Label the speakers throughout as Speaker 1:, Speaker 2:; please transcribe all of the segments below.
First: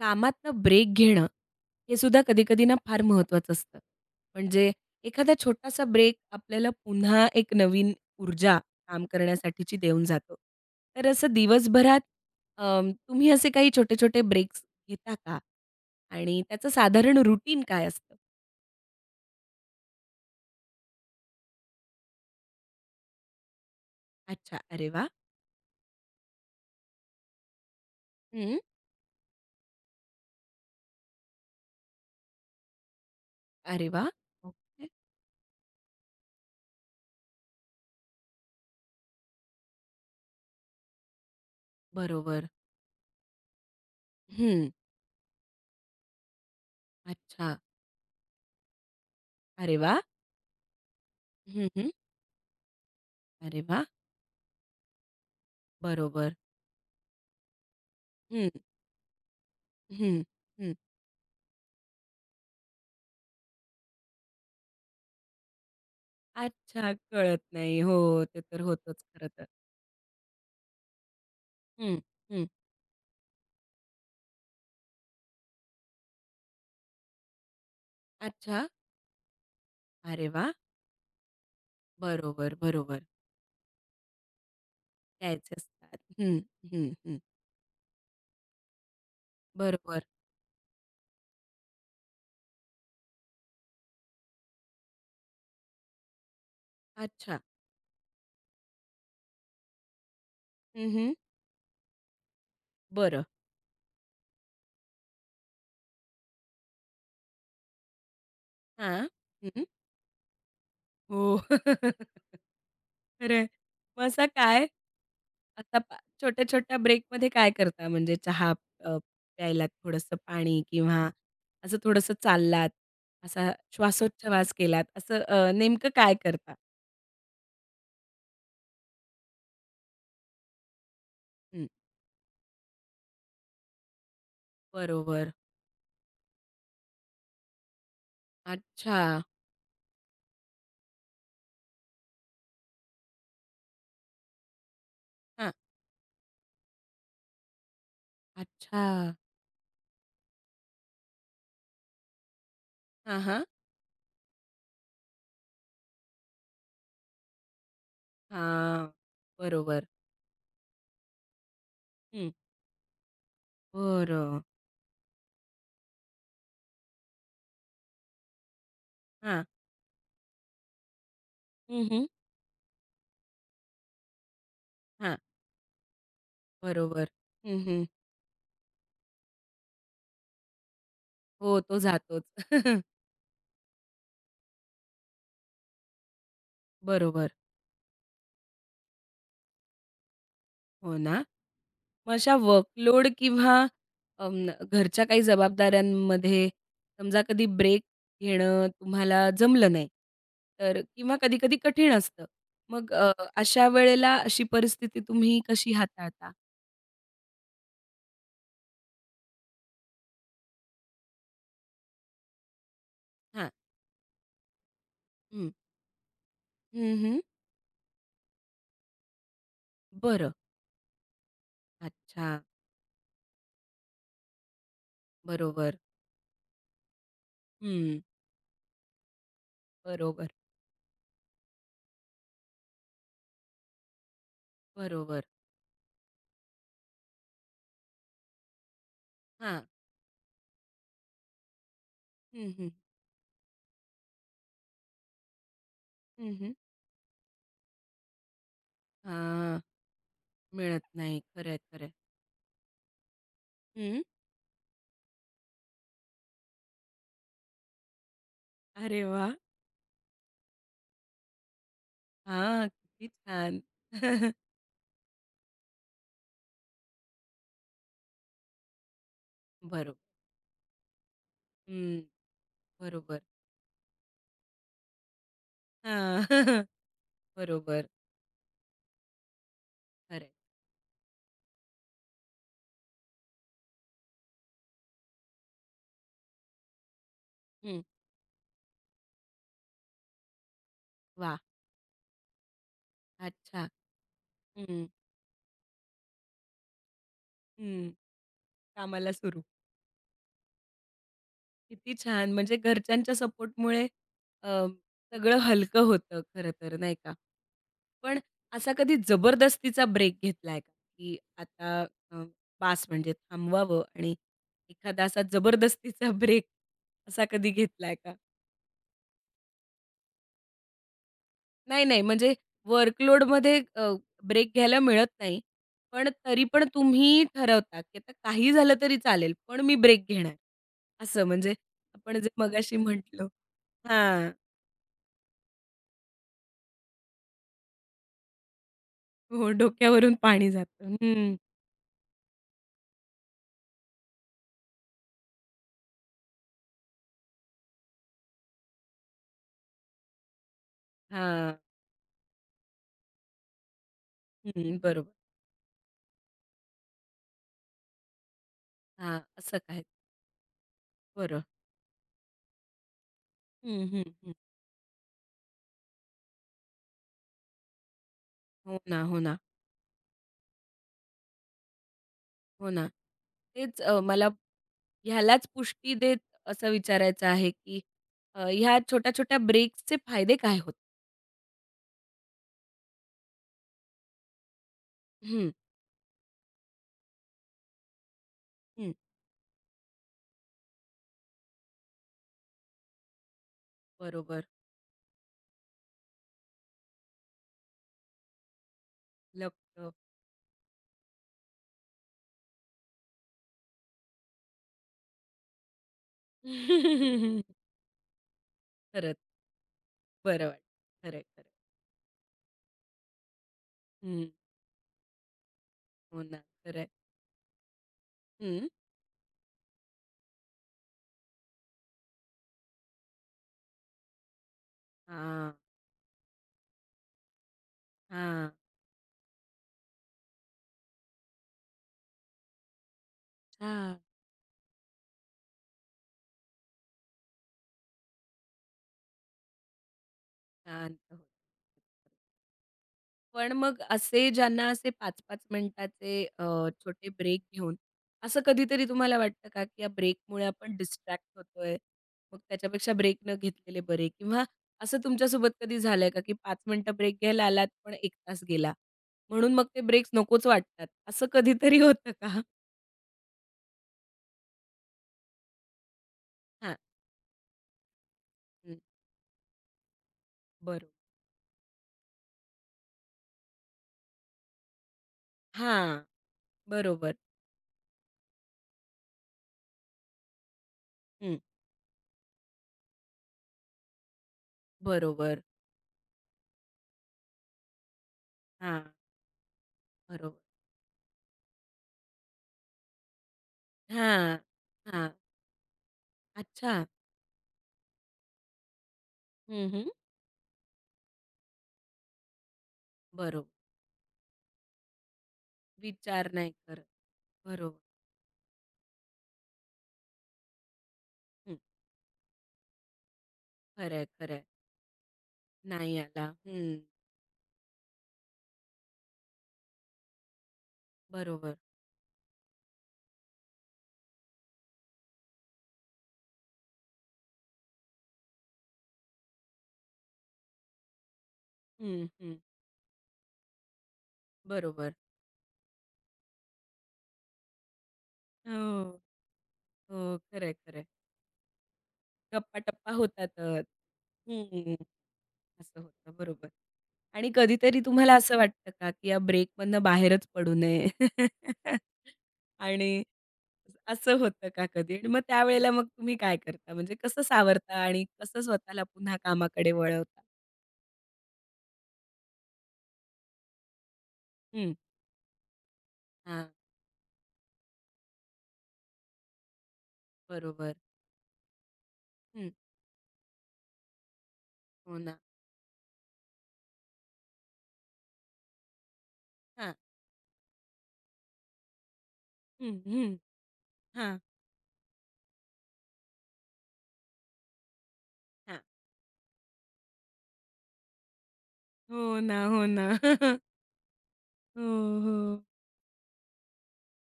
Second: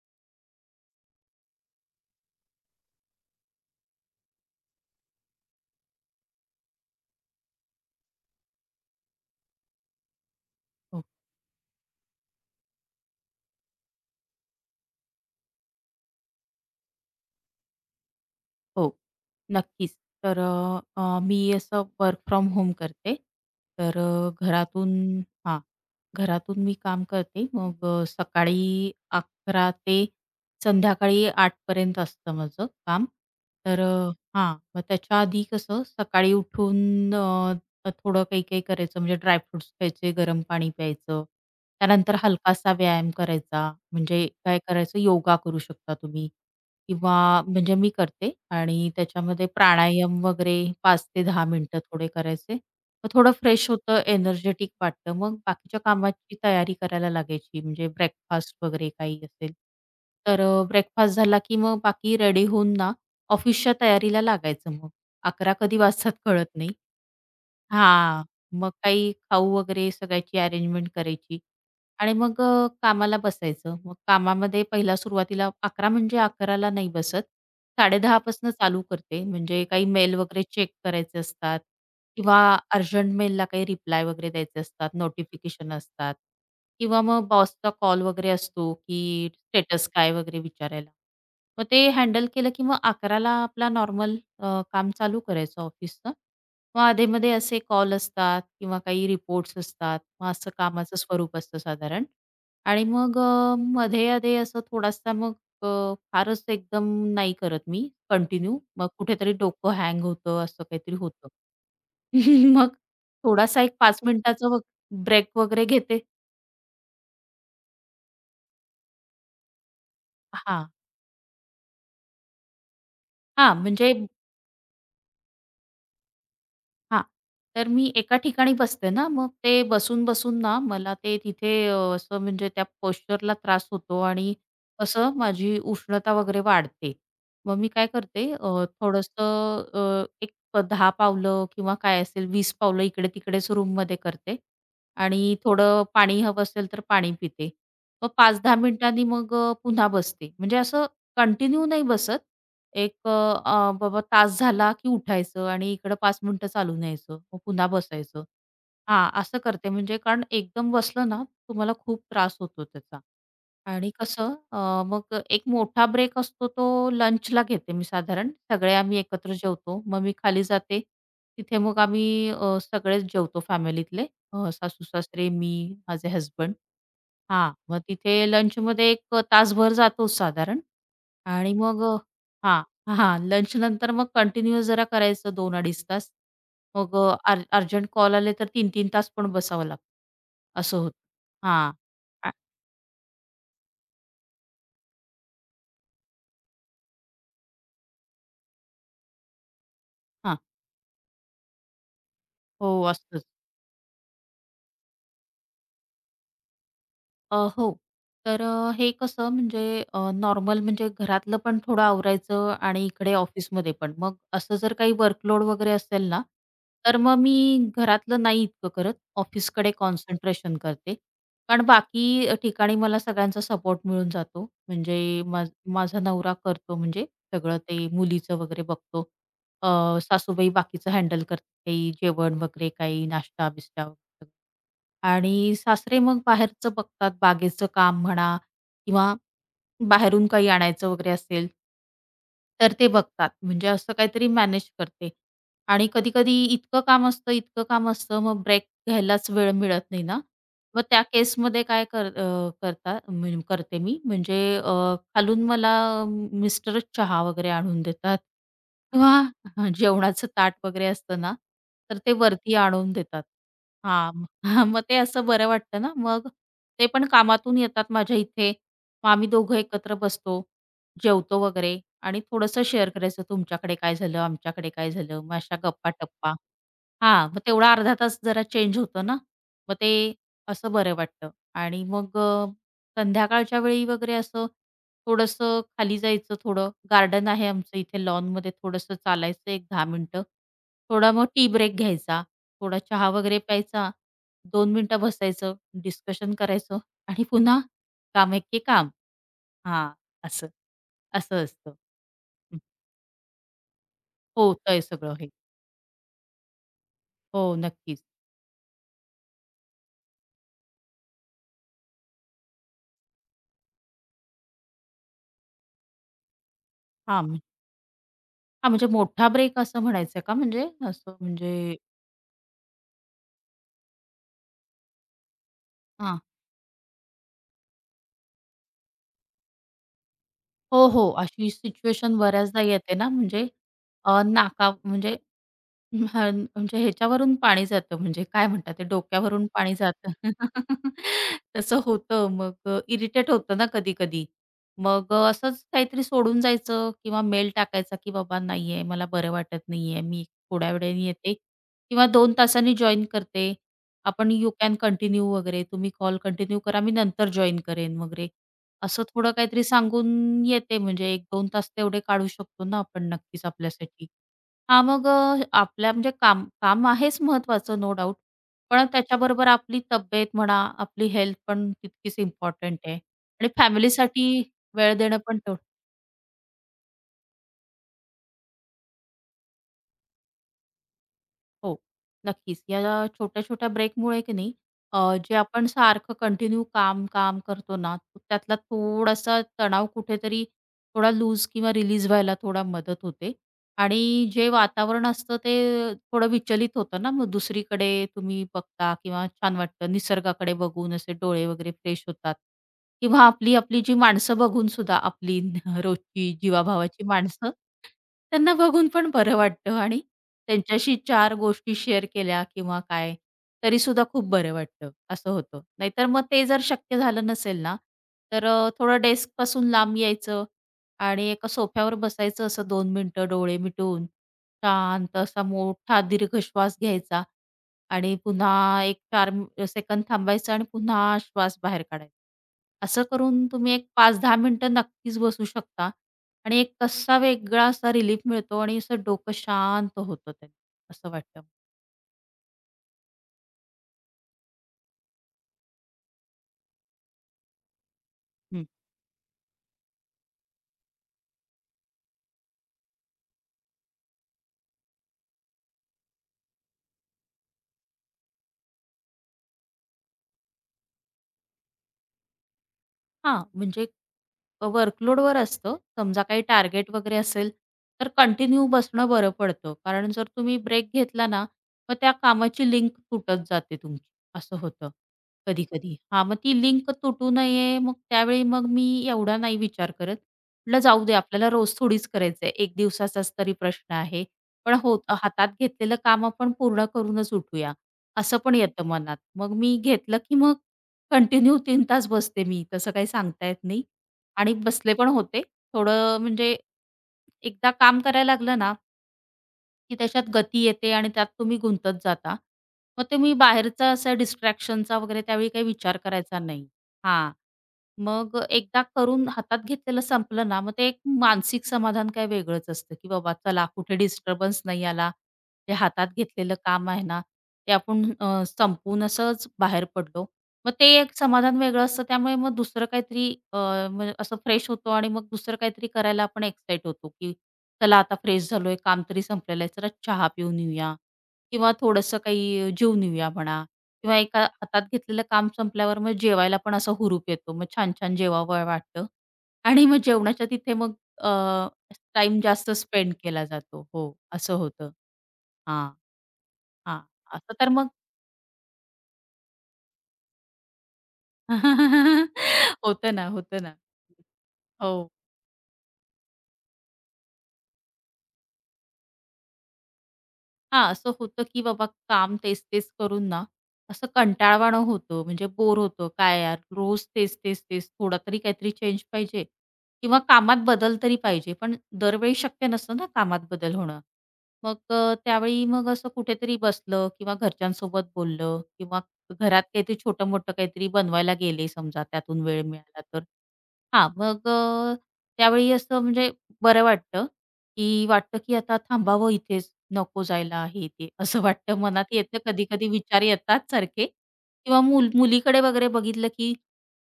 Speaker 1: कामातनं break घेणं, हे सुद्धा कधी-कधी ना फार महत्त्वाचं असतं. म्हणजे एखादा छोटासा ब्रेक आपल्याला पुन्हा एक नवीन ऊर्जा काम करण्यासाठीची देऊन जातो.
Speaker 2: हो,
Speaker 1: तर असं दिवसभरात तुम्ही असे काही छोटे-छोटे ब्रेक्स घेता का? आणि त्याचं साधारण रुटीन काय असतं?
Speaker 2: हो. नक्कीच. तर अ, अ, मी असं वर्क फ्रॉम होम करते. तर
Speaker 1: अच्छा. अरे
Speaker 2: घरातून
Speaker 1: वाह!
Speaker 2: हां, घरातून मी काम करते. मग
Speaker 1: हं.
Speaker 2: सकाळी 11 ते संध्याकाळी 8 असतं माझं काम. तर
Speaker 1: अरे वाह!
Speaker 2: मग
Speaker 1: ओके.
Speaker 2: त्याच्या आधी कसं सकाळी उठून अ, थोडं काही-काही करायचं म्हणजे ड्रायफ्रुट्स खायचे, गरम पाणी प्यायचं. त्यानंतर
Speaker 1: बरोबर.
Speaker 2: हलकासा व्यायाम करायचा. म्हणजे काय
Speaker 1: हं.
Speaker 2: करायचं योगा करू शकता तुम्ही. किंवा
Speaker 1: अच्छा.
Speaker 2: म्हणजे मी करते आणि त्याच्यामध्ये
Speaker 1: अरे वाह!
Speaker 2: प्राणायाम वगैरे 5 ते 10
Speaker 1: हं,
Speaker 2: मिनिटं
Speaker 1: हं.
Speaker 2: थोडे करायचे. मग थोडं
Speaker 1: अरे
Speaker 2: फ्रेश
Speaker 1: वाह!
Speaker 2: होतं, एनर्जेटिक वाटतं. मग बाकीच्या
Speaker 1: बरोबर.
Speaker 2: कामाची तयारी करायला लागायची म्हणजे
Speaker 1: हं,
Speaker 2: ब्रेकफास्ट वगैरे काही असेल.
Speaker 1: हं,
Speaker 2: तर
Speaker 1: हं.
Speaker 2: ब्रेकफास्ट झाला की मग बाकी रेडी होऊन ना ऑफिसच्या तयारीला लागायचं मग. 11 कधी वाजतात कळत नाही.
Speaker 1: अच्छा, कळत नाही. हो,
Speaker 2: हां.
Speaker 1: ते तर
Speaker 2: मग
Speaker 1: होतंच
Speaker 2: काही
Speaker 1: खरं तर.
Speaker 2: खाऊ वगैरे सगळ्याची अरेंजमेंट करायची
Speaker 1: हं,
Speaker 2: आणि मग
Speaker 1: हं.
Speaker 2: कामाला बसायचं. मग कामामध्ये पहिला सुरुवातीला 11 म्हणजे 11ला नाही बसत. 10:30 पासून
Speaker 1: अच्छा.
Speaker 2: चालू करते. म्हणजे काही मेल
Speaker 1: अरे
Speaker 2: वगैरे
Speaker 1: वाह!
Speaker 2: चेक करायचे असतात किंवा
Speaker 1: बरोबर, बरोबर.
Speaker 2: अर्जंट मेलला काही रिप्लाय वगैरे द्यायचे असतात,
Speaker 1: द्यायचे
Speaker 2: नोटिफिकेशन
Speaker 1: असतात.
Speaker 2: असतात
Speaker 1: हं, हं,
Speaker 2: किंवा
Speaker 1: हं.
Speaker 2: मग बॉसचा कॉल वगैरे असतो, की स्टेटस
Speaker 1: बरोबर.
Speaker 2: काय वगैरे विचारायला. मग ते हँडल केलं की मग 11ला आपला नॉर्मल काम चालू करायचं ऑफिसचं. मग अधेमध्ये
Speaker 1: अच्छा.
Speaker 2: असे कॉल असतात किंवा काही रिपोर्ट्स असतात. मग असं
Speaker 1: हं,
Speaker 2: कामाचं
Speaker 1: हं.
Speaker 2: स्वरूप असतं साधारण आणि मग
Speaker 1: बरं.
Speaker 2: मध्ये-अधे असं थोडासा मग फारच एकदम नाही करत मी कंटिन्यू. मग
Speaker 1: हां.
Speaker 2: कुठेतरी
Speaker 1: हं.
Speaker 2: डोकं हँग होतं, असं काहीतरी होतं.
Speaker 1: हो.
Speaker 2: मग
Speaker 1: खरं आहे.
Speaker 2: थोडासा एक 5
Speaker 1: मग असा
Speaker 2: मिनिटाचा
Speaker 1: काय
Speaker 2: ब्रेक वगैरे
Speaker 1: आता पा
Speaker 2: घेते.
Speaker 1: छोट्या-छोट्या ब्रेकमध्ये काय करता? म्हणजे चहा अ, प्यायलात, थोडंसं पाणी
Speaker 2: हां,
Speaker 1: किंवा असं थोडंसं चाललात, असा
Speaker 2: हां. म्हणजे
Speaker 1: श्वासोच्छवास केलात, असं नेमकं काय करता?
Speaker 2: हां. तर मी एका ठिकाणी बसते ना, मग ते बसून-बसून ना मला ते तिथे
Speaker 1: हं.
Speaker 2: असं म्हणजे त्या पोश्चरला त्रास होतो आणि कसं
Speaker 1: बरोबर.
Speaker 2: माझी उष्णता वगैरे वाढते. मग मी काय करते
Speaker 1: अच्छा.
Speaker 2: थोडंसं एक 10 पावलं किंवा काय असेल 20 पावलं इकडे-तिकडेच रूममध्ये करते आणि
Speaker 1: हां.
Speaker 2: थोडं पाणी हवं असेल तर पाणी पिते. मग 5-10
Speaker 1: अच्छा.
Speaker 2: मिनिटांनी मग पुन्हा बसते. म्हणजे असं कंटिन्यू नाही बसत, एक अ,
Speaker 1: हां, हां.
Speaker 2: अ, बाबा तास झाला की उठायचं आणि इकडं 5 मिनिटं चालून यायचं. मग पुन्हा बसायचं.
Speaker 1: हां.
Speaker 2: हां, असं करते
Speaker 1: बरोबर.
Speaker 2: म्हणजे कारण एकदम बसलं ना, तुम्हाला खूप
Speaker 1: हं.
Speaker 2: त्रास होतो त्याचा. आणि कसं
Speaker 1: बरं.
Speaker 2: मग एक मोठा ब्रेक असतो तो लंचला घेते मी साधारण. सगळे आम्ही एकत्र
Speaker 1: हां.
Speaker 2: जेवतो. मग मी खाली जाते. तिथे मग
Speaker 1: हं, हं.
Speaker 2: आम्ही सगळेच जेवतो फॅमिलीतले.
Speaker 1: हां.
Speaker 2: सासू-सासरे, मी, माझे हसबंड.
Speaker 1: बरोबर.
Speaker 2: हां,
Speaker 1: हं,
Speaker 2: मग
Speaker 1: हं.
Speaker 2: तिथे लंचमध्ये एक तासभर जातोच साधारण. आणि
Speaker 1: हो, तो
Speaker 2: मग
Speaker 1: जातोच.
Speaker 2: हां, हां. लंचनंतर मग कंटिन्यूअस जरा करायचं 2-2.5 तास. मग अ,
Speaker 1: बरोबर.
Speaker 2: अर अर्जंट कॉल आले तर तीन-तीन तास पण बसावं लागतं. असं
Speaker 1: हो
Speaker 2: होतं.
Speaker 1: ना.
Speaker 2: हां.
Speaker 1: मग
Speaker 2: आ
Speaker 1: अशा वर्कलोड किंवा अं, घरच्या काही जबाबदाऱ्यांमध्ये समजा कधी ब्रेक घेणं तुम्हाला जमलं नाही,
Speaker 2: हां.
Speaker 1: तर किंवा कधी-कधी कठीण असतं.
Speaker 2: हो
Speaker 1: मग
Speaker 2: असतंच.
Speaker 1: अशा वेळेला अशी परिस्थिती तुम्ही कशी हाताळता?
Speaker 2: हो. तर हे कसं म्हणजे नॉर्मल म्हणजे घरातलं पण थोडं आवरायचं आणि इकडे
Speaker 1: हां.
Speaker 2: ऑफिसमध्ये पण. मग असं जर काही वर्कलोड
Speaker 1: हं.
Speaker 2: वगैरे असेल ना,
Speaker 1: हं,
Speaker 2: तर
Speaker 1: हं.
Speaker 2: मग मी घरातलं नाही इतकं करत. ऑफिसकडे
Speaker 1: बरं.
Speaker 2: कॉन्सन्ट्रेशन करते. कारण
Speaker 1: अच्छा.
Speaker 2: बाकी ठिकाणी मला सगळ्यांचा सपोर्ट मिळून जातो. म्हणजे माझ
Speaker 1: बरोबर.
Speaker 2: माझा नवरा करतो म्हणजे सगळं ते
Speaker 1: हं.
Speaker 2: मुलीचं वगैरे बघतो.
Speaker 1: बरोबर.
Speaker 2: सासूबाई बाकीचं हँडल करतात, काही जेवण वगैरे, काही नाश्ता-बिस्टा वगैरे. सगळं.
Speaker 1: बरोबर.
Speaker 2: आणि सासरे मग बाहेरचं बघतात, बागेचं काम म्हणा किंवा
Speaker 1: हां.
Speaker 2: बाहेरून काही आणायचं वगैरे असेल,
Speaker 1: हं, हं.
Speaker 2: तर ते बघतात. म्हणजे असं काहीतरी मॅनेज करते. आणि
Speaker 1: हं,
Speaker 2: कधी-कधी
Speaker 1: हं.
Speaker 2: इतकं काम असतं, इतकं काम असतं, मग ब्रेक घ्यायलाच वेळ
Speaker 1: हां.
Speaker 2: मिळत नाही ना. मग
Speaker 1: मिळत
Speaker 2: त्या
Speaker 1: नाही. खरं आहे,
Speaker 2: केसमध्ये
Speaker 1: खरं
Speaker 2: करता म्हणजे करते मी म्हणजे खालून मला मिस्टरच चहा वगैरे आणून देतात
Speaker 1: अरे
Speaker 2: किंवा
Speaker 1: वाह!
Speaker 2: हा, जेवणाचं ताट वगैरे असतं ना, तर ते वरती
Speaker 1: हां.
Speaker 2: आणून
Speaker 1: किती
Speaker 2: देतात.
Speaker 1: छान.
Speaker 2: हां, मग ते असं बरं वाटतं ना. मग ते पण कामातून येतात माझ्या इथे. मग आम्ही दोघं
Speaker 1: बरोबर.
Speaker 2: एकत्र बसतो, जेवतो वगैरे
Speaker 1: हं.
Speaker 2: आणि थोडंसं शेअर
Speaker 1: बरोबर.
Speaker 2: करायचं, तुमच्याकडे काय झालं, आमच्याकडे काय झालं, मग अशा
Speaker 1: हां.
Speaker 2: गप्पा-टप्पा. हां, मग तेवढा
Speaker 1: बरोबर.
Speaker 2: अर्धा तास जरा चेंज होतं ना, मग ते
Speaker 1: खरं आहे.
Speaker 2: असं बरं वाटतं. आणि मग संध्याकाळच्या वेळी वगैरे असं थोडंसं खाली जायचं, थोडं गार्डन आहे आमचं
Speaker 1: हं.
Speaker 2: इथे लॉनमध्ये थोडंसं चालायचं 1-10 मिनिटं. थोडा मग टी ब्रेक घ्यायचा, थोडा चहा वगैरे
Speaker 1: अच्छा.
Speaker 2: प्यायचा, 2
Speaker 1: हं.
Speaker 2: मिनिटं बसायचं, डिस्कशन करायचं आणि पुन्हा
Speaker 1: हं.
Speaker 2: काम है के काम.
Speaker 1: कामाला सुरू.
Speaker 2: हां, असं, असं असतं.
Speaker 1: किती छान! म्हणजे घरच्यांच्या सपोर्टमुळे अ,
Speaker 2: होतंय सगळं हे.
Speaker 1: सगळं हलकं होतं खरं तर, नाही का?
Speaker 2: हो, नक्कीच.
Speaker 1: पण असा कधी जबरदस्तीचा ब्रेक घेतलाय का? की आता अ, बास म्हणजे थांबवावं आणि एखादा असा जबरदस्तीचा ब्रेक
Speaker 2: हां,
Speaker 1: असा
Speaker 2: म्हण
Speaker 1: कधी घेतलाय का?
Speaker 2: हां, म्हणजे मोठा ब्रेक असं म्हणायचंय का म्हणजे? असं म्हणजे
Speaker 1: नाही, नाही म्हणजे वर्कलोडमध्ये ब्रेक घ्यायला मिळत नाही. पण
Speaker 2: हां.
Speaker 1: तरी पण तुम्ही ठरवता, की आता काही झालं तरी चालेल, पण मी ब्रेक घेणार.
Speaker 2: हो, हो.
Speaker 1: असं
Speaker 2: अशी
Speaker 1: म्हणजे
Speaker 2: सिच्युएशन
Speaker 1: आपण जे
Speaker 2: बऱ्याचदा
Speaker 1: मगाशी
Speaker 2: येते ना
Speaker 1: म्हटलो.
Speaker 2: म्हणजे अ,
Speaker 1: हां.
Speaker 2: नाका म्हणजे हां, म्हणजे ह्याच्यावरून पाणी जातं म्हणजे काय म्हणतात ते डोक्यावरून
Speaker 1: हो,
Speaker 2: पाणी जातं.
Speaker 1: डोक्यावरून पाणी जातं. हं.
Speaker 2: तसं होतं मग इरिटेट होतं ना कधी-कधी. मग असंच काहीतरी सोडून जायचं किंवा मेल टाकायचा, की "बाबा नाही मला बरं वाटत नाही मी थोड्या वेळाने येते
Speaker 1: हां.
Speaker 2: किंवा 2 तासांनी जॉइन करते. आपण यू कॅन
Speaker 1: हं, बरोबर.
Speaker 2: कंटिन्यू" वगैरे, "तुम्ही कॉल कंटिन्यू करा, मी नंतर जॉइन करेन" वगैरे. असं
Speaker 1: हां,
Speaker 2: थोडं
Speaker 1: असं
Speaker 2: काहीतरी
Speaker 1: काय?
Speaker 2: सांगून येते म्हणजे
Speaker 1: बरं.
Speaker 2: 1-2 तास तेवढे काढू शकतो ना आपण नक्कीच
Speaker 1: हं, हं,
Speaker 2: आपल्यासाठी.
Speaker 1: हं.
Speaker 2: हां, मग आपल्या म्हणजे काम काम आहेच महत्त्वाचं नो डाउट.
Speaker 1: हो
Speaker 2: पण
Speaker 1: ना, हो ना,
Speaker 2: त्याच्याबरोबर आपली तब्येत म्हणा, आपली हेल्थ पण तितकीच
Speaker 1: हो
Speaker 2: इम्पॉर्टंट
Speaker 1: ना.
Speaker 2: आहे आणि
Speaker 1: तेच
Speaker 2: फॅमिलीसाठी
Speaker 1: मला
Speaker 2: वेळ देणं पण
Speaker 1: ह्यालाच
Speaker 2: तेवढं
Speaker 1: पुष्टी देत असं विचारायचं आहे, की ह्या छोट्या-छोट्या ब्रेक्सचे फायदे काय होत
Speaker 2: हो, नक्कीच. या छोट्या-छोट्या ब्रेकमुळे की नाही अ, जे
Speaker 1: हं,
Speaker 2: आपण सारखं कंटिन्यू काम, काम करतो ना, त्यातला
Speaker 1: हं.
Speaker 2: थोडासा तणाव कुठेतरी थोडा लूज किंवा रिलीज व्हायला थोडा मदत होते आणि
Speaker 1: बरोबर.
Speaker 2: जे वातावरण असतं ते थोडं विचलित होतं ना, मग दुसरीकडे तुम्ही बघता किंवा छान
Speaker 1: लपतं.
Speaker 2: वाटतं निसर्गाकडे बघून असे डोळे वगैरे फ्रेश होतात किंवा आपली जी माणसं बघून सुद्धा आपली रोजची जीवाभावाची माणसं, त्यांना बघून पण
Speaker 1: खरंच
Speaker 2: बरं वाटतं आणि
Speaker 1: बरं वाटतं.
Speaker 2: त्यांच्याशी
Speaker 1: खरंय,
Speaker 2: 4
Speaker 1: खरंय.
Speaker 2: गोष्टी शेअर केल्या किंवा काय, तरीसुद्धा खूप
Speaker 1: हं,
Speaker 2: बरं वाटतं, असं होतं. नाहीतर
Speaker 1: हो
Speaker 2: मग
Speaker 1: ना,
Speaker 2: ते जर
Speaker 1: खरंय.
Speaker 2: शक्य झालं नसेल ना, तर
Speaker 1: हं.
Speaker 2: थोडं डेस्कपासून लांब यायचं आणि एका सोफ्यावर बसायचं असं दोन मिनिटं डोळे मिटून, शांत असा
Speaker 1: हां,
Speaker 2: मोठा दीर्घ श्वास घ्यायचा आणि
Speaker 1: हां.
Speaker 2: पुन्हा एक चार सेकंद थांबायचं आणि पुन्हा श्वास बाहेर काढायचा. असं करून तुम्ही एक
Speaker 1: छान,
Speaker 2: 5-10 मिनिटं नक्कीच बसू शकता आणि एक कसा वेगळा असा रिलीफ मिळतो आणि असं डोकं शांत होतं त्याने,
Speaker 1: शांत
Speaker 2: असं
Speaker 1: होतं.
Speaker 2: वाटतं.
Speaker 1: पण मग असे ज्यांना असे पाच पाच मिनिटाचे छोटे ब्रेक घेऊन, असं कधीतरी तुम्हाला वाटतं का, की या ब्रेकमुळे आपण डिस्ट्रॅक्ट होतोय, मग त्याच्यापेक्षा ब्रेक न घेतलेले बरे? किंवा असं तुमच्यासोबत कधी झालंय का, की 5 मिनिटं ब्रेक घ्यायला आलात, पण 1 तास गेला, म्हणून मग ते ब्रेक्स नकोच वाटतात, असं कधीतरी होतं का?
Speaker 2: हां, म्हणजे वर्कलोडवर असतं. समजा काही
Speaker 1: हां,
Speaker 2: टार्गेट वगैरे असेल, तर कंटिन्यू बसणं बरं पडतं. कारण जर तुम्ही
Speaker 1: बरोबर.
Speaker 2: ब्रेक घेतला ना, मग त्या कामाची लिंक तुटत जाते तुमची, असं होतं कधी-कधी.
Speaker 1: हां,
Speaker 2: हां, मग ती लिंक
Speaker 1: बरोबर.
Speaker 2: तुटू नये, मग त्यावेळी मग मी एवढा नाही विचार करत. म्हटलं जाऊ दे,
Speaker 1: हं,
Speaker 2: आपल्याला रोज थोडीच करायचंय. 1 दिवसाचाच तरी प्रश्न आहे. पण होत
Speaker 1: बरोबर.
Speaker 2: हातात घेतलेलं काम आपण पूर्ण करूनच उठूया, असं पण
Speaker 1: हां,
Speaker 2: येतं मनात. मग मी घेतलं
Speaker 1: बरोबर.
Speaker 2: की मग कंटिन्यू 3 तास बसते मी, तसं काही सांगता येत नाही
Speaker 1: हां,
Speaker 2: आणि बसले पण
Speaker 1: हां.
Speaker 2: होते. थोडं म्हणजे
Speaker 1: अच्छा.
Speaker 2: एकदा काम करायला लागलं ना,
Speaker 1: हं, हं.
Speaker 2: की त्याच्यात गती येते आणि त्यात तुम्ही गुंतत जाता. मग तुम्ही
Speaker 1: बरोबर.
Speaker 2: बाहेरचा असा डिस्ट्रॅक्शनचा वगैरे त्यावेळी काही विचार
Speaker 1: विचार
Speaker 2: करायचा
Speaker 1: नाही
Speaker 2: नाही.
Speaker 1: करत.
Speaker 2: हां.
Speaker 1: बरोबर.
Speaker 2: मग एकदा करून हातात घेतलेलं संपलं ना, मग ते एक
Speaker 1: हं.
Speaker 2: मानसिक समाधान काही वेगळंच असतं, की बाबा चला कुठे
Speaker 1: खरंय, खरंय.
Speaker 2: डिस्टर्बन्स नाही आला. जे
Speaker 1: नाही
Speaker 2: हातात
Speaker 1: आला.
Speaker 2: घेतलेलं
Speaker 1: हं.
Speaker 2: काम आहे ना, ते आपण संपवून असंच बाहेर पडलो. मग ते एक
Speaker 1: बरोबर.
Speaker 2: समाधान वेगळं असतं. त्यामुळे मग दुसरं काहीतरी म्हणजे असं फ्रेश होतो आणि मग दुसरं काहीतरी करायला आपण एक्साईट होतो, की चला आता फ्रेश झालोय, काम तरी संपलेलं आहे, चला चहा पिऊन येऊया किंवा
Speaker 1: हं,
Speaker 2: थोडंसं
Speaker 1: हं.
Speaker 2: काही जेवून येऊया म्हणा किंवा एका हातात
Speaker 1: बरोबर.
Speaker 2: घेतलेलं काम संपल्यावर मग जेवायला पण असा हुरूप येतो. मग छान-छान जेवावं
Speaker 1: हो.
Speaker 2: वाटतं आणि मग
Speaker 1: हो.
Speaker 2: जेवणाच्या
Speaker 1: खरंय,
Speaker 2: तिथे
Speaker 1: खरंय.
Speaker 2: मग अ, टाईम जास्त
Speaker 1: गप्पा-टप्पा
Speaker 2: स्पेंड केला
Speaker 1: होतातच.
Speaker 2: जातो. हो, असं
Speaker 1: हं.
Speaker 2: होतं.
Speaker 1: असं
Speaker 2: हां,
Speaker 1: होतं. बरोबर.
Speaker 2: हां.
Speaker 1: आणि
Speaker 2: असं तर
Speaker 1: कधीतरी
Speaker 2: मग
Speaker 1: तुम्हाला असं वाटतं का, की या ब्रेकमधनं बाहेरच पडू नये? आणि
Speaker 2: होतं ना, होतं ना.
Speaker 1: असं होतं का कधी? आणि
Speaker 2: हो.
Speaker 1: मग त्यावेळेला मग तुम्ही काय करता? म्हणजे कसं सावरता आणि कसं स्वतःला पुन्हा कामाकडे वळवता?
Speaker 2: हां, असं होतं, की बाबा काम तेच-तेच करून ना, असं
Speaker 1: हं.
Speaker 2: कंटाळवाणं होतं. म्हणजे बोर होतं. काय
Speaker 1: हां.
Speaker 2: यार रोज तेच थोडा तरी काहीतरी चेंज पाहिजे किंवा कामात
Speaker 1: बरोबर.
Speaker 2: बदल तरी पाहिजे. पण दरवेळी
Speaker 1: हं.
Speaker 2: शक्य नसतं ना कामात बदल होणं. मग
Speaker 1: हो ना.
Speaker 2: त्यावेळी मग असं कुठेतरी बसलं किंवा घरच्यांसोबत बोललं किंवा घरात काहीतरी छोटं-मोठं काहीतरी बनवायला गेले समजा त्यातून वेळ
Speaker 1: हं,
Speaker 2: मिळाला
Speaker 1: हं.
Speaker 2: तर. हां,
Speaker 1: हां,
Speaker 2: मग त्यावेळी असं म्हणजे बरं वाटतं, की वाटतं की
Speaker 1: हां.
Speaker 2: आता थांबावं इथेच, नको जायला हे ते असं वाटतं. मनात
Speaker 1: हो
Speaker 2: येतं
Speaker 1: ना, हो ना.
Speaker 2: कधी-कधी विचार येतात सारखे
Speaker 1: हो,
Speaker 2: किंवा
Speaker 1: हो.
Speaker 2: मुलीकडे वगैरे बघितलं की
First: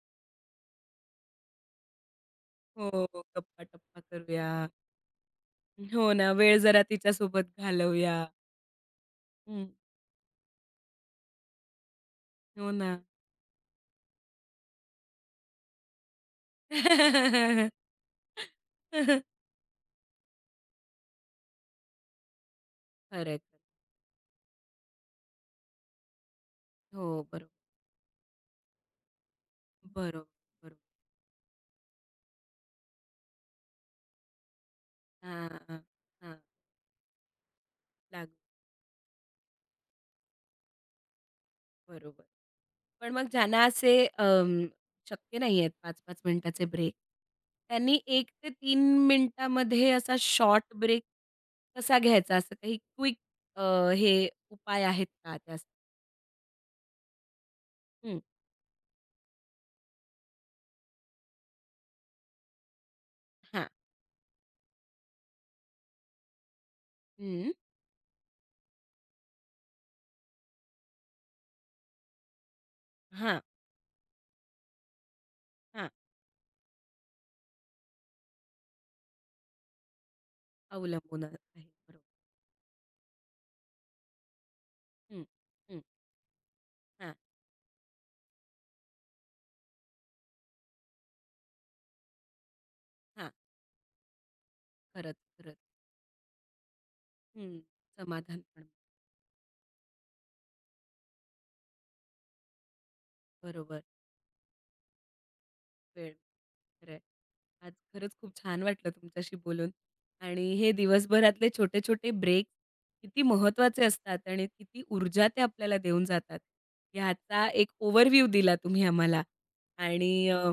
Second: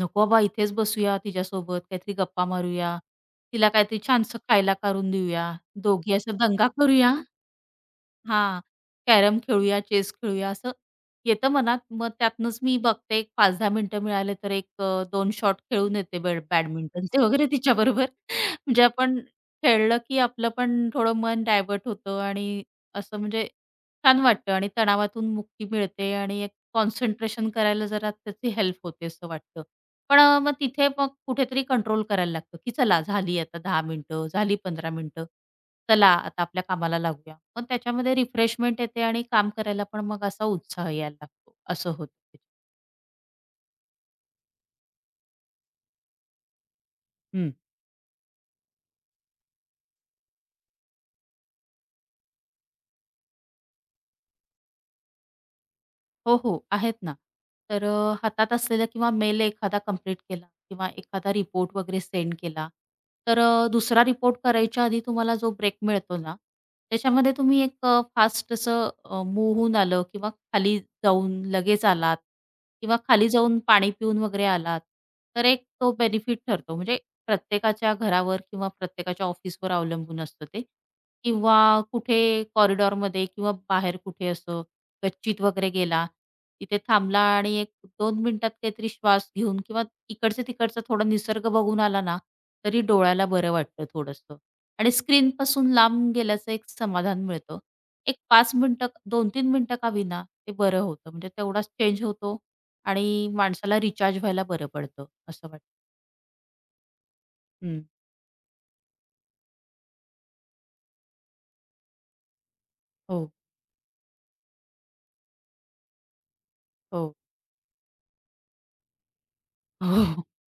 Speaker 2: नको बाबा इथेच बसूया तिच्यासोबत, काहीतरी गप्पा
Speaker 1: हो,
Speaker 2: मारूया, तिला काहीतरी
Speaker 1: गप्पा-टप्पा
Speaker 2: छानसं
Speaker 1: करूया.
Speaker 2: खायला करून देऊया,
Speaker 1: हो
Speaker 2: दोघी
Speaker 1: ना,
Speaker 2: असा
Speaker 1: वेळ
Speaker 2: दंगा
Speaker 1: जरा
Speaker 2: करूया.
Speaker 1: तिच्यासोबत घालवूया.
Speaker 2: हां, कॅरम
Speaker 1: हं.
Speaker 2: खेळूया, चेस खेळूया असं येतं मनात. मग त्यातनंच
Speaker 1: हो
Speaker 2: मी
Speaker 1: ना.
Speaker 2: बघते एक 5-10 मिनिटं मिळाले तर एक 2 शॉट खेळून येते बॅडमिंटनचे वगैरे तिच्याबरोबर. म्हणजे आपण खेळलं की आपलं पण थोडं मन डायव्हर्ट होतं आणि असं
Speaker 1: खरंय, खरंय.
Speaker 2: म्हणजे छान वाटतं आणि तणावातून मुक्ती मिळते आणि एक
Speaker 1: हो, बरोबर,
Speaker 2: कॉन्सन्ट्रेशन करायला जरा त्याची हेल्प होते असं वाटतं. पण
Speaker 1: बरोबर,
Speaker 2: मग
Speaker 1: बरोबर.
Speaker 2: तिथे मग कुठेतरी कंट्रोल करायला लागतो, की चला झाली आता 10 मिनिटं, झाली 15 मिनिटं.
Speaker 1: हां, हां,
Speaker 2: चला आता आपल्या कामाला लागूया. मग त्याच्यामध्ये
Speaker 1: लागू,
Speaker 2: रिफ्रेशमेंट येते आणि काम करायला पण मग असा उत्साह यायला लागतो. असं
Speaker 1: बरोबर.
Speaker 2: होतं.
Speaker 1: पण मग ज्यांना असे शक्य नाही आहेत पाच 5 मिनिटाचे ब्रेक,
Speaker 2: हं.
Speaker 1: त्यांनी एक ते 3 मिनिटामध्ये असा शॉर्ट ब्रेक कसा घ्यायचा? असं काही क्विक हे उपाय आहेत का त्यास?
Speaker 2: हो, हो. आहेत ना. तर
Speaker 1: हं,
Speaker 2: हातात असलेला किंवा मेल एखादा कंप्लीट केला किंवा एखादा रिपोर्ट वगैरे सेंड केला, तर
Speaker 1: हां,
Speaker 2: दुसरा रिपोर्ट करायच्या आधी तुम्हाला जो ब्रेक मिळतो ना, त्याच्यामध्ये
Speaker 1: हं,
Speaker 2: तुम्ही एक फास्ट असं मूव्ह होऊन आलं किंवा खाली जाऊन लगेच आलात किंवा खाली
Speaker 1: हां,
Speaker 2: जाऊन पाणी पिऊन वगैरे आलात, तर एक
Speaker 1: हां.
Speaker 2: तो बेनिफिट ठरतो. म्हणजे प्रत्येकाच्या घरावर किंवा प्रत्येकाच्या ऑफिसवर अवलंबून असतं ते
Speaker 1: अवलंबून आहे.
Speaker 2: किंवा
Speaker 1: बरोबर.
Speaker 2: कुठे कॉरिडॉरमध्ये किंवा बाहेर कुठे असं
Speaker 1: हं,
Speaker 2: गच्चीत वगैरे
Speaker 1: हं,
Speaker 2: गेला. तिथे
Speaker 1: हां,
Speaker 2: थांबला आणि 1-2 मिनिटात काहीतरी श्वास घेऊन किंवा इकडचं-तिकडचं थोडा निसर्ग बघून आला ना, तरी डोळ्याला
Speaker 1: हां.
Speaker 2: बरं वाटतं थोडंसं. आणि
Speaker 1: खरंच, खरंच.
Speaker 2: स्क्रीनपासून लांब गेल्याचं एक समाधान
Speaker 1: हं.
Speaker 2: मिळतं. एक
Speaker 1: समाधान
Speaker 2: 5
Speaker 1: पण.
Speaker 2: मिनिटं 2-3 मिनिटं का होईना ते बरं होतं. म्हणजे तेवढाच चेंज होतो आणि माणसाला
Speaker 1: बरोबर.
Speaker 2: रिचार्ज व्हायला बरं पडतं असं वाटतं.
Speaker 1: वेळ. खरंय. आज
Speaker 2: हं.
Speaker 1: खरंच खूप छान वाटलं तुमच्याशी बोलून आणि हे दिवसभरातले छोटे-छोटे ब्रेक किती
Speaker 2: हो,
Speaker 1: महत्त्वाचे असतात आणि किती ऊर्जा ते आपल्याला देऊन जातात.
Speaker 2: हो.
Speaker 1: ह्याचा एक ओव्हरव्ह्यू दिला तुम्ही आम्हाला
Speaker 2: हो.
Speaker 1: आणि अ,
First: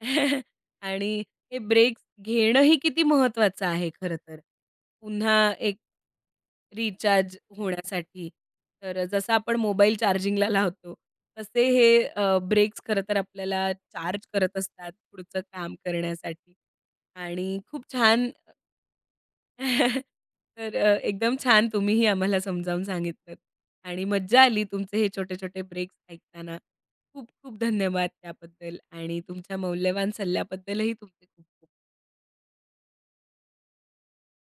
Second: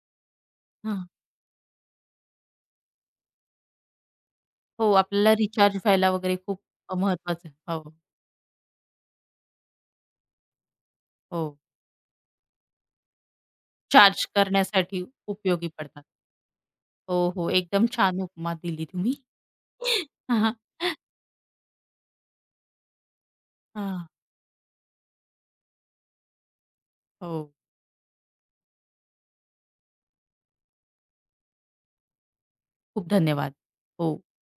Speaker 2: हां.
Speaker 1: आणि हे ब्रेक्स घेणंही किती महत्त्वाचं आहे खरं तर.
Speaker 2: हो, आपल्याला
Speaker 1: पुन्हा एक
Speaker 2: रिचार्ज व्हायला वगैरे खूप
Speaker 1: रिचार्ज
Speaker 2: महत्वाचं हो,
Speaker 1: होण्यासाठी. तर जसं आपण मोबाईल चार्जिंगला लावतो,
Speaker 2: हो.
Speaker 1: तसे हे ब्रेक्स खरं तर आपल्याला
Speaker 2: चार्ज
Speaker 1: चार्ज करत असतात
Speaker 2: करण्यासाठी
Speaker 1: पुढचं
Speaker 2: उपयोगी
Speaker 1: काम
Speaker 2: पडतात.
Speaker 1: करण्यासाठी
Speaker 2: हो, हो.
Speaker 1: आणि खूप
Speaker 2: एकदम छान
Speaker 1: छान
Speaker 2: उपमा दिली तुम्ही. हां, हां.
Speaker 1: एकदम छान तुम्हीही आम्हाला समजावून सांगितलंत आणि मज्जा आली तुमचे हे छोटे-छोटे ब्रेक्स ऐकताना. खूप
Speaker 2: हो.
Speaker 1: खूप धन्यवाद त्याबद्दल आणि तुमच्या मौल्यवान सल्ल्याबद्दलही तुमचे खूप खूप
Speaker 2: खूप धन्यवाद. हो.